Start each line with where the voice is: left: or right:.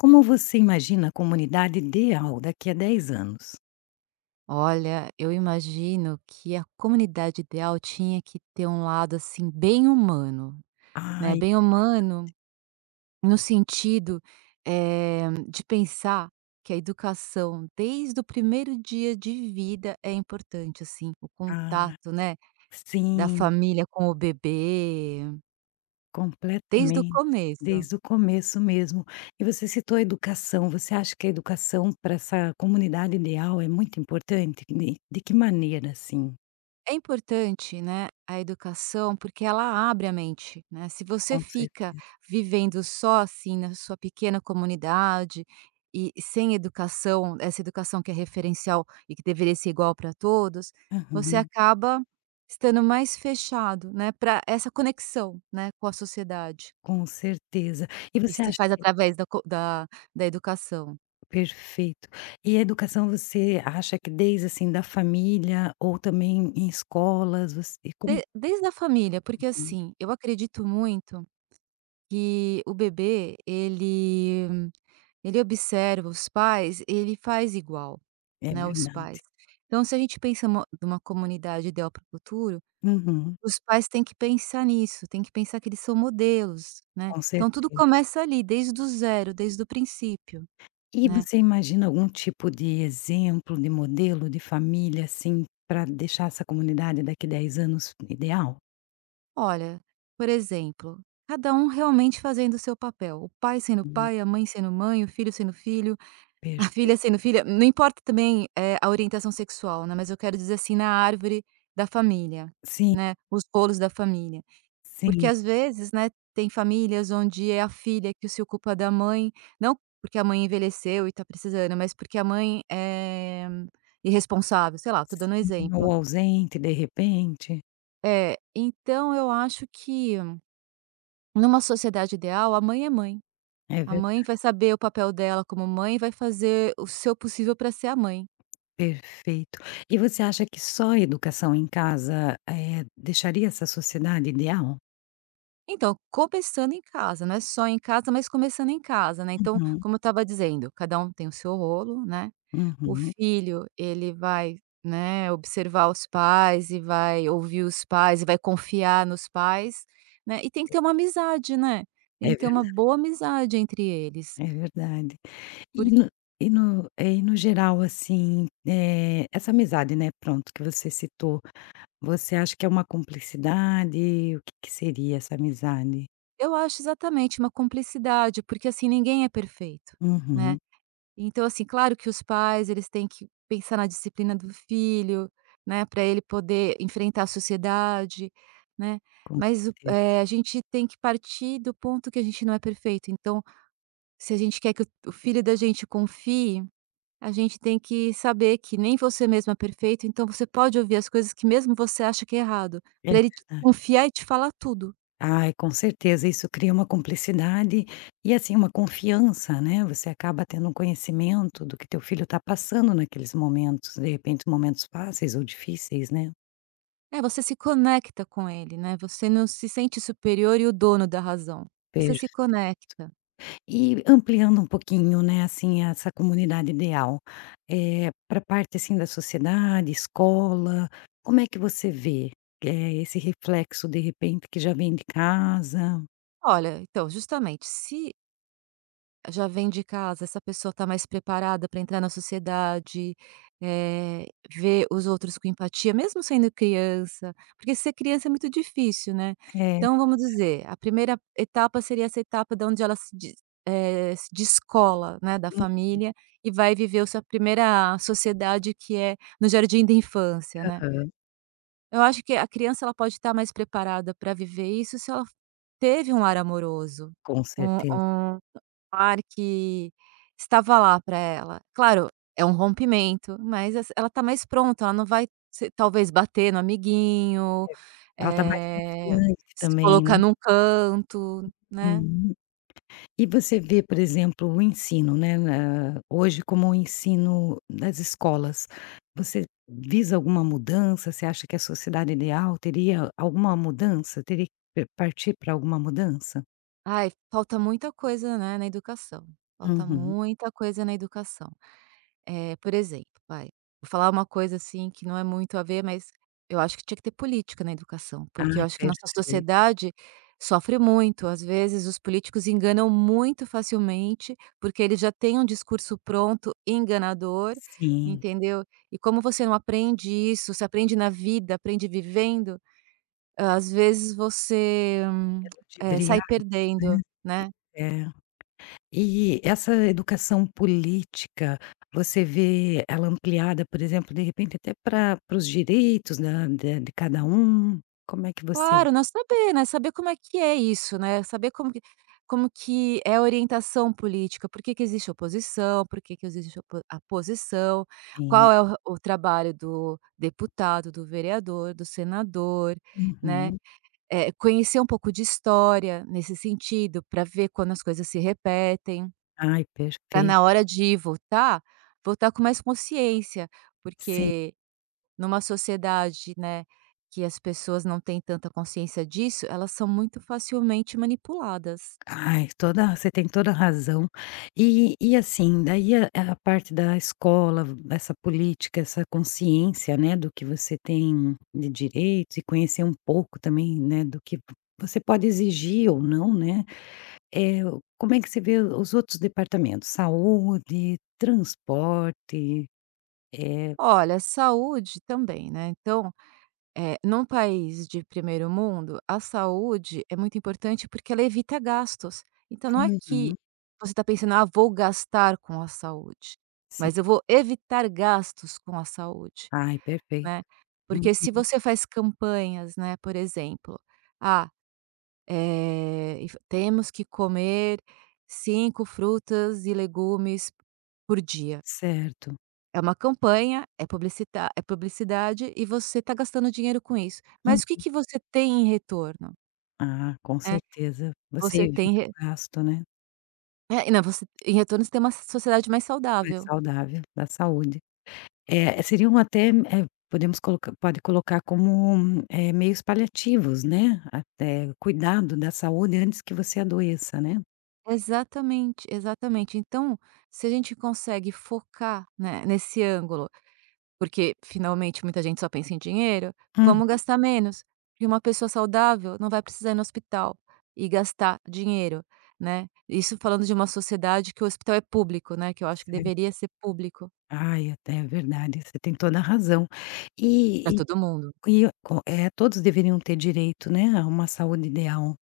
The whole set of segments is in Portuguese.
left: Como você imagina a comunidade ideal daqui a 10 anos?
right: Olha, eu imagino que a comunidade ideal tinha que ter um lado, assim, bem humano, né,
left: Ai,
right: bem humano no sentido, de pensar que a educação desde o primeiro dia de vida é importante, assim, o
left: ah,
right: contato, né, da
left: sim,
right: família com o bebê, desde o
left: completamente,
right: começo.
left: desde o começo mesmo. E você citou a educação, você acha que a educação para essa comunidade ideal é muito importante? De que maneira, assim?
right: É importante, né, a educação, porque ela abre a mente, né. Se você
left: Com
right: fica
left: certeza.
right: vivendo só, assim, na sua pequena comunidade e sem educação, essa educação que é referencial e que deveria ser igual para todos, você
left: Aham,
right: acaba estando mais fechado, né, para essa conexão, né, com a sociedade.
left: com certeza. E
right: E
left: você
right: se
left: acha
right: faz
left: que
right: através da co da da educação.
left: perfeito. E a educação você acha que desde, assim, da família ou também em escolas, você e como?
right: De desde a família, porque,
left: Uhum,
right: assim, eu acredito muito que o bebê, ele observa os pais, ele faz igual,
left: é
right: né, os
left: verdade.
right: pais. Então se a gente pensa mo numa comunidade ideal para o futuro,
left: Uhum,
right: os pais têm que pensar nisso, têm que pensar que eles são modelos, né.
left: com
right: Então tudo
left: certeza.
right: começa ali, desde o princípio,
left: E
right: né.
left: você imagina algum tipo de exemplo, de modelo, de família, assim, para deixar essa comunidade daqui 10 anos ideal?
right: Olha, por exemplo, cada um realmente fazendo o seu papel, o pai sendo
left: Hum.
right: pai, a mãe sendo mãe, o filho sendo filho. A filha
left: Perfeito.
right: sendo filha não importa também, a orientação sexual, né, mas eu quero dizer, assim, na árvore da família,
left: Sim,
right: né, os rolos da família. Porque
left: sim,
right: às vezes, né, tem famílias onde é a filha que se ocupa da mãe, não porque a mãe envelheceu e tá precisando, mas porque a mãe é irresponsável, sei lá, tô dando um
left: sim,
right: exemplo.
left: ou ausente, de repente.
right: É, então eu acho que numa sociedade ideal, a mãe é mãe.
left: É
right: A
left: ver
right: mãe vai saber o papel dela como mãe e vai fazer o seu possível para ser a mãe.
left: perfeito. E você acha que só a educação em casa, deixaria essa sociedade ideal?
right: Então, começando em casa, não é só em casa, mas começando em casa, né, então,
left: Uhum,
right: como eu estava dizendo, cada um tem o seu rolo, né, o
left: uhum.
right: filho, ele vai, né, observar os pais e vai ouvir os pais e vai confiar nos pais, né, e tem que ter uma amizade, né, tem
left: É
right: que ter uma
left: verda
right: boa amizade entre eles,
left: é verdade. E
right: porque
left: no e no geral, assim, essa amizade, né, pronto, que você citou, você acha que é uma cumplicidade? O que que seria essa amizade?
right: eu acho exatamente, uma cumplicidade, porque, assim, ninguém é perfeito, né.
left: Uhum,
right: Então, assim, claro que os pais, eles têm que pensar na disciplina do filho, né, para ele poder enfrentar a sociedade, né,
left: com
right: mas
left: certeza.
right: a gente tem que partir do ponto que a gente não é perfeito, então, se a gente quer que o filho da gente confie, a gente tem que saber que nem você mesmo é perfeito, então você pode ouvir as coisas que mesmo você acha que é errado,
left: É
right: para ele te
left: verdade.
right: confiar e te falar tudo.
left: Ai, com certeza, isso cria uma cumplicidade e, assim, uma confiança, né, você acaba tendo um conhecimento do que teu filho está passando naqueles momentos, de repente momentos fáceis ou difíceis, né.
right: É, você se conecta com ele, né, você não se sente superior e o dono da razão, você
left: Per
right: se conecta.
left: E ampliando um pouquinho, né, assim, essa comunidade ideal, para parte, assim, da sociedade, escola, como é que você vê, esse reflexo, de repente, que já vem de casa?
right: Olha, então, justamente, se já vem de casa, essa pessoa está mais preparada para entrar na sociedade, eh, ver os outros com empatia, mesmo sendo criança, porque ser criança é muito difícil, né.
left: É.
right: Então, vamos dizer, a primeira etapa seria essa etapa da onde ela se de eh, se descola, né, da família e vai viver a sua primeira sociedade, que é no jardim da infância, né.
left: Aham,
right: Eu acho que a criança ela pode estar mais preparada para viver isso se ela teve um lar amoroso,
left: com
right: um
left: certeza.
right: um lar que estava lá para ela. Claro, é um rompimento, mas ess ela está mais pronta, ela não vai se talvez bater no amiguinho,
left: Ela está mais
right: eh,
left: confiante
right: se
left: também, né.
right: colocar num canto, né.
left: Uhum. E você vê, por exemplo, o ensino, né, na hoje como o ensino das escolas. Você visa alguma mudança? Você acha que a sociedade ideal teria alguma mudança? Teria que p partir para alguma mudança?
right: Ai, falta muita coisa, né, na educação, falta
left: Uhum.
right: muita coisa na educação. Por exemplo, vou falar uma coisa, assim, que não é muito a ver, mas eu acho que tinha que ter política na educação, porque eu
left: Ai,
right: acho que nossa
left: perfeito.
right: sociedade sofre muito. Às vezes, os políticos enganam muito facilmente, porque eles já têm um discurso pronto, enganador,
left: Sim,
right: entendeu. E como você não aprende isso, você aprende na vida, aprende vivendo, às vezes você,
left: é
right: sai
left: ludibriar
right: perdendo, né.
left: é. E essa educação política, você vê ela ampliada, por exemplo, de repente até pra para os direitos da de cada um? Como é que você vê?
right: Claro, não saber, né, saber como é que é isso, né, saber como que é a orientação política, por que que existe oposição, por que que existe opo a posição, qual é o trabalho do deputado, do vereador, do senador, né.
left: Uhum.
right: Conhecer um pouco de história nesse sentido, para ver quando as coisas se repetem,
left: Ai,
right: para na
left: perfeito.
right: hora de votar, votar com mais consciência,
left: Sim.
right: porque numa sociedade, né, que as pessoas não têm tanta consciência disso, elas são muito facilmente manipuladas.
left: Ai, toda você tem toda a razão. E assim, daí a parte da escola, essa política, essa consciência, né, do que você tem de direitos e conhecer um pouco também, né, do que você pode exigir ou não, né. Eh, como é que você vê os outros departamentos? Saúde, transporte, é
right: Olha, saúde também, né, então, num país de primeiro mundo, a saúde é muito importante porque ela evita gastos. Então não é que
left: uhum,
right: você está pensando: "Ah, vou gastar com a saúde",
left: sim.
right: mas eu vou evitar gastos com a saúde,
left: Ai, perfeito.
right: né.
left: Uhum,
right: Porque se você faz campanhas, né, por exemplo: "Ah". E f temos que comer 5 frutas e legumes por dia.
left: certo.
right: É uma campanha, é publicita é publicidade e você está gastando dinheiro com isso.
left: Hum.
right: Mas o que que você tem em retorno,
left: Ah, com
right: né?
left: certeza. Você
right: Você tem
left: evita
right: re
left: o gasto, né,
right: é, não, você em retorno você tem uma sociedade mais
left: mais
right: saudável.
left: saudável, da saúde. É, seriam até, pode colocar como, meios paliativos, né, até cuidado da saúde antes que você adoeça, né.
right: Exatamente, exatamente. Então, se a gente consegue focar, né, nesse ângulo. Porque finalmente muita gente só pensa em dinheiro,
left: Hum,
right: vamos gastar menos, e uma pessoa saudável não vai precisar ir no hospital e gastar dinheiro, né. Isso falando de uma sociedade que o hospital é público, né, que eu acho que
left: certo.
right: deveria ser público
left: Ai, até é verdade, você tem toda a razão.
right: para
left: E e
right: todo mundo.
left: e todos deveriam ter direito, né, a uma saúde ideal.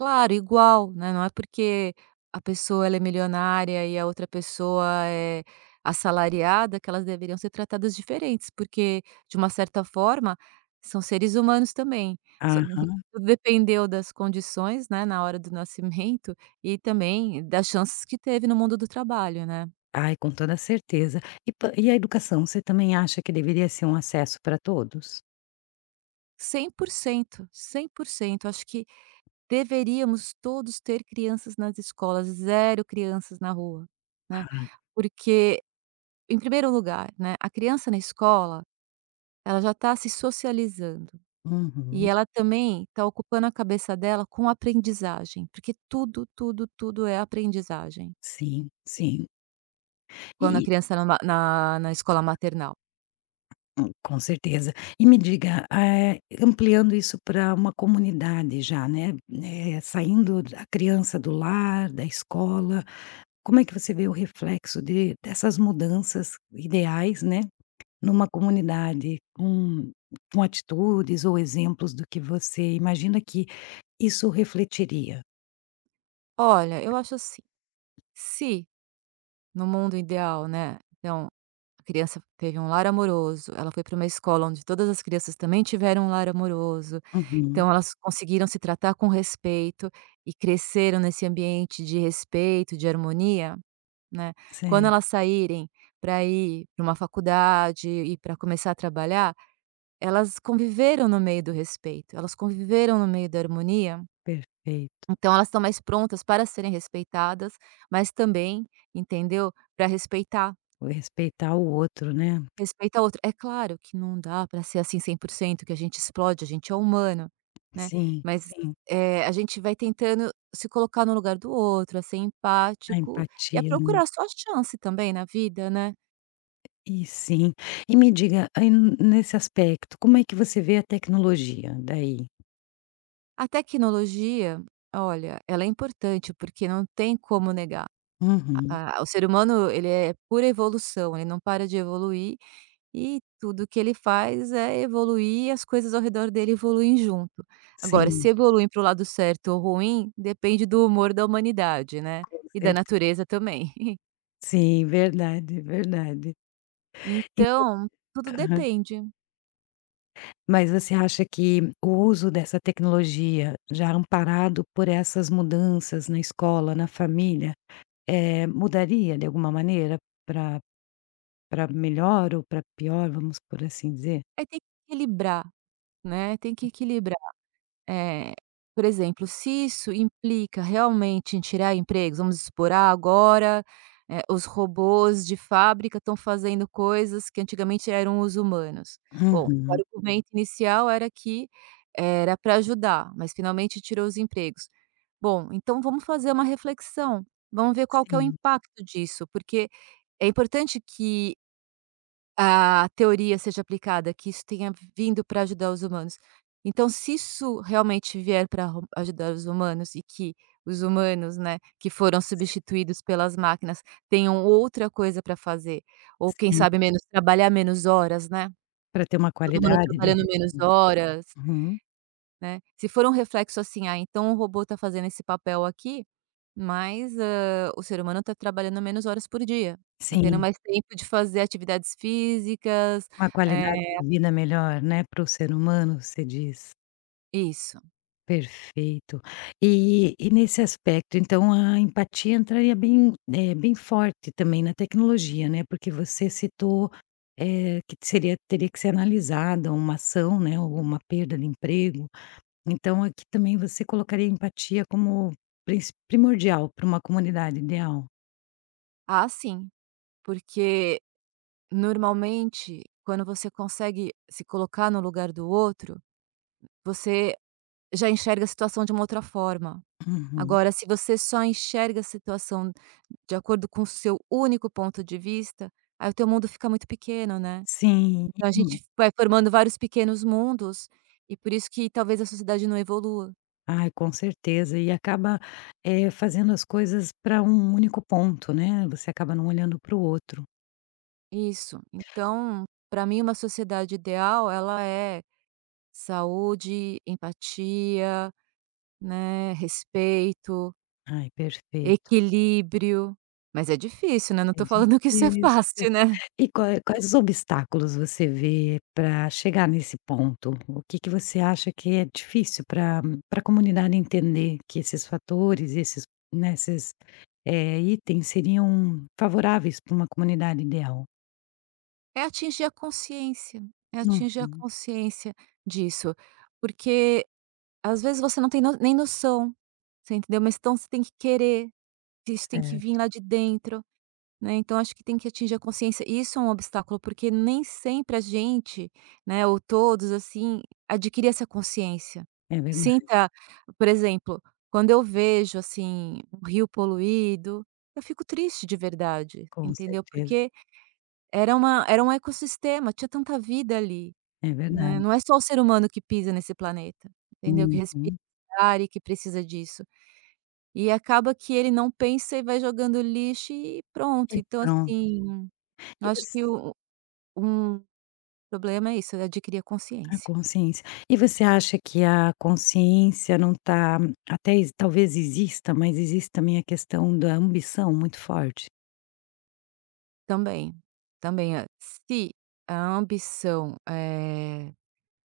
right: Claro, igual, né, não é porque a pessoa ela é milionária e a outra pessoa é assalariada que elas deveriam ser tratadas diferentes, porque, de uma certa forma, são seres humanos também. Só
left: Aham.
right: tudo dependeu das condições, né, na hora do nascimento e também das chances que teve no mundo do trabalho, né.
left: Ai, com toda certeza. E a educação, você também acha que deveria ser um acesso para todos?
right: Cem por cento, 100%. Acho que deveríamos todos ter crianças nas escolas, zero crianças na rua, né, porque em primeiro lugar, né, a criança na escola, ela já está se socializando e
left: Uhum.
right: ela também está ocupando a cabeça dela com aprendizagem, porque tudo, tudo, tudo é aprendizagem
left: Sim, sim.
right: quando a
left: E
right: criança na ma na na escola maternal.
left: com certeza. E me diga, ampliando isso para uma comunidade já, né, saindo da criança do lar, da escola, como é que você vê o reflexo de dessas mudanças ideais, né, numa comunidade com atitudes ou exemplos do que você imagina que isso refletiria?
right: Olha, eu acho assim, se no mundo ideal, né, então a criança teve um lar amoroso, ela foi para uma escola onde todas as crianças também tiveram um lar amoroso,
left: Uhum.
right: então elas conseguiram se tratar com respeito e cresceram nesse ambiente de respeito, de harmonia, né. Quando elas
left: Certo,
right: saírem para ir para uma faculdade e para começar a trabalhar, elas conviveram no meio do respeito, elas conviveram no meio da harmonia,
left: perfeito.
right: então elas estão mais prontas para serem respeitadas, mas também, entendeu, para respeitar,
left: Respeitar o outro, né.
right: respeitar o outro. É claro que não dá para ser assim 100% que a gente explode, a gente é humano, né,
left: Sim,
right: mas,
left: sim.
right: a gente vai tentando se colocar no lugar do outro, a ser
left: A
right: empático e a
left: empatia, né.
right: procurar a sua chance também na vida, né.
left: E sim. E me diga, aí n nesse aspecto, como é que você vê a tecnologia daí?
right: A tecnologia, olha, ela é importante, porque não tem como negar.
left: Uhum.
right: A o ser humano, ele é pura evolução, ele não para de evoluir e tudo que ele faz é evoluir e as coisas ao redor dele evoluem junto. Agora,
left: Sim,
right: se evoluem para o lado certo ou ruim, depende do humor da humanidade, né,
left: com
right: e da
left: certeza.
right: natureza também.
left: Sim, verdade, verdade. E
right: Então, tudo
left: aham.
right: depende.
left: Mas você acha que o uso dessa tecnologia, já amparado por essas mudanças na escola, na família, mudaria de alguma maneira para para melhor ou para pior, vamos por assim dizer?
right: Aí tem que equilibrar, né, tem que equilibrar. Eh, por exemplo, se isso implica realmente em tirar empregos, vamos supor, ah, agora, os robôs de fábrica estão fazendo coisas que antigamente eram os humanos. Bom, o
left: Uhum.
right: argumento inicial era que era para ajudar, mas finalmente tirou os empregos. Bom, então vamos fazer uma reflexão, vamos ver qual que é o
left: Sim,
right: impacto disso, porque é importante que a teoria seja aplicada, que isso tenha vindo para ajudar os humanos. Então, se isso realmente vier para ajudar os humanos e que os humanos, né, que foram
left: si
right: substituídos pelas máquinas, tenham outra coisa para fazer, ou quem
left: sim.
right: sabe menos trabalhar menos horas, né?
left: Para ter uma
right: Todo mundo
left: qualidade de
right: trabalhando menos
left: repu.
right: horas,
left: Uhum.
right: né? Se for um reflexo assim, ah, então o robô está fazendo esse papel aqui, mas ah, o ser humano está trabalhando menos horas por dia, está tendo
left: Sim,
right: mais tempo de fazer atividades físicas,
left: uma
right: eh,
left: qualidade de vida melhor, né, para o ser humano, você diz.
right: isso.
left: Perfeito. E nesse aspecto, então, a empatia entraria bem, bem forte também na tecnologia, né, porque você citou, que seria teria que ser analisada uma ação, né, ou uma perda de emprego, então aqui também você colocaria a empatia como princ primordial para uma comunidade ideal?
right: Ah, sim, porque normalmente quando você consegue se colocar no lugar do outro, você já enxerga a situação de uma outra forma.
left: Uhum.
right: Agora, se você só enxerga a situação de acordo com o seu único ponto de vista, aí o teu mundo fica muito pequeno, né.
left: Sim.
right: Então a gente vai formando vários pequenos mundos, e por isso que talvez a sociedade não evolua.
left: Ai, com certeza. E acaba, fazendo as coisas para um único ponto, né, você acaba não olhando para o outro.
right: Isso. Então, para mim uma sociedade ideal ela é saúde, empatia, né, respeito,
left: Ai, perfeito.
right: equilíbrio, mas é difícil, né, não
left: É
right: tô falando que isso é
left: difícil.
right: fácil, né.
left: E quais os obstáculos você vê para chegar nesse ponto? O que que você acha que é difícil para a comunidade entender que esses fatores, esses, né, esses, itens seriam favoráveis para uma comunidade ideal?
right: É atingir a consciência, é atingir a
left: Uhum,
right: consciência disso, porque às vezes você não tem nem noção, você entendeu, mas então você tem que querer, isso tem que vir
left: certo.
right: lá de dentro. Né, então acho que tem que atingir a consciência. Isso é um obstáculo, porque nem sempre a gente, né, ou todos, assim, adquire essa consciência.
left: É verdade,
right: Sinta, por exemplo, quando eu vejo, assim, um rio poluído, eu fico triste de verdade,
left: com
right: entendeu?
left: certeza.
right: Porque era um ecossistema, tinha tanta vida ali,
left: É
right: né,
left: verdade.
right: não é só o ser humano que pisa nesse planeta, entendeu? Que respira
left: Uhum.
right: esse ar e que precisa disso. E acaba que ele não pensa e vai jogando lixo e
left: E
right: pronto. Então
left: pronto.
right: assim eu
left: E
right: acho
left: você
right: que o um problema é isso, é adquirir a
left: a
right: consciência.
left: consciência. E você acha que a consciência não está até exi talvez exista, mas existe também a questão da ambição muito forte?
right: Também, também, se a ambição,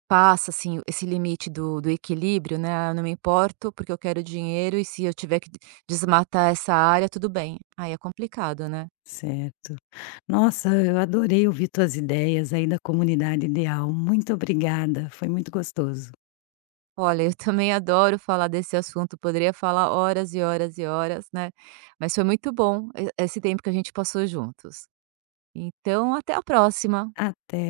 right: passa, assim, esse limite do equilíbrio, né, "Ah, eu não me importo porque eu quero dinheiro e se eu tiver que desmatar essa área, tudo bem", aí é complicado, né.
left: Certo. Nossa, eu adorei ouvir tuas ideias aí da comunidade ideal. Muito obrigada, foi muito gostoso.
right: Olha, eu também adoro falar desse assunto, poderia falar horas e horas e horas, né, mas foi muito bom e esse tempo que a gente passou juntos. Então até a próxima.
left: Até.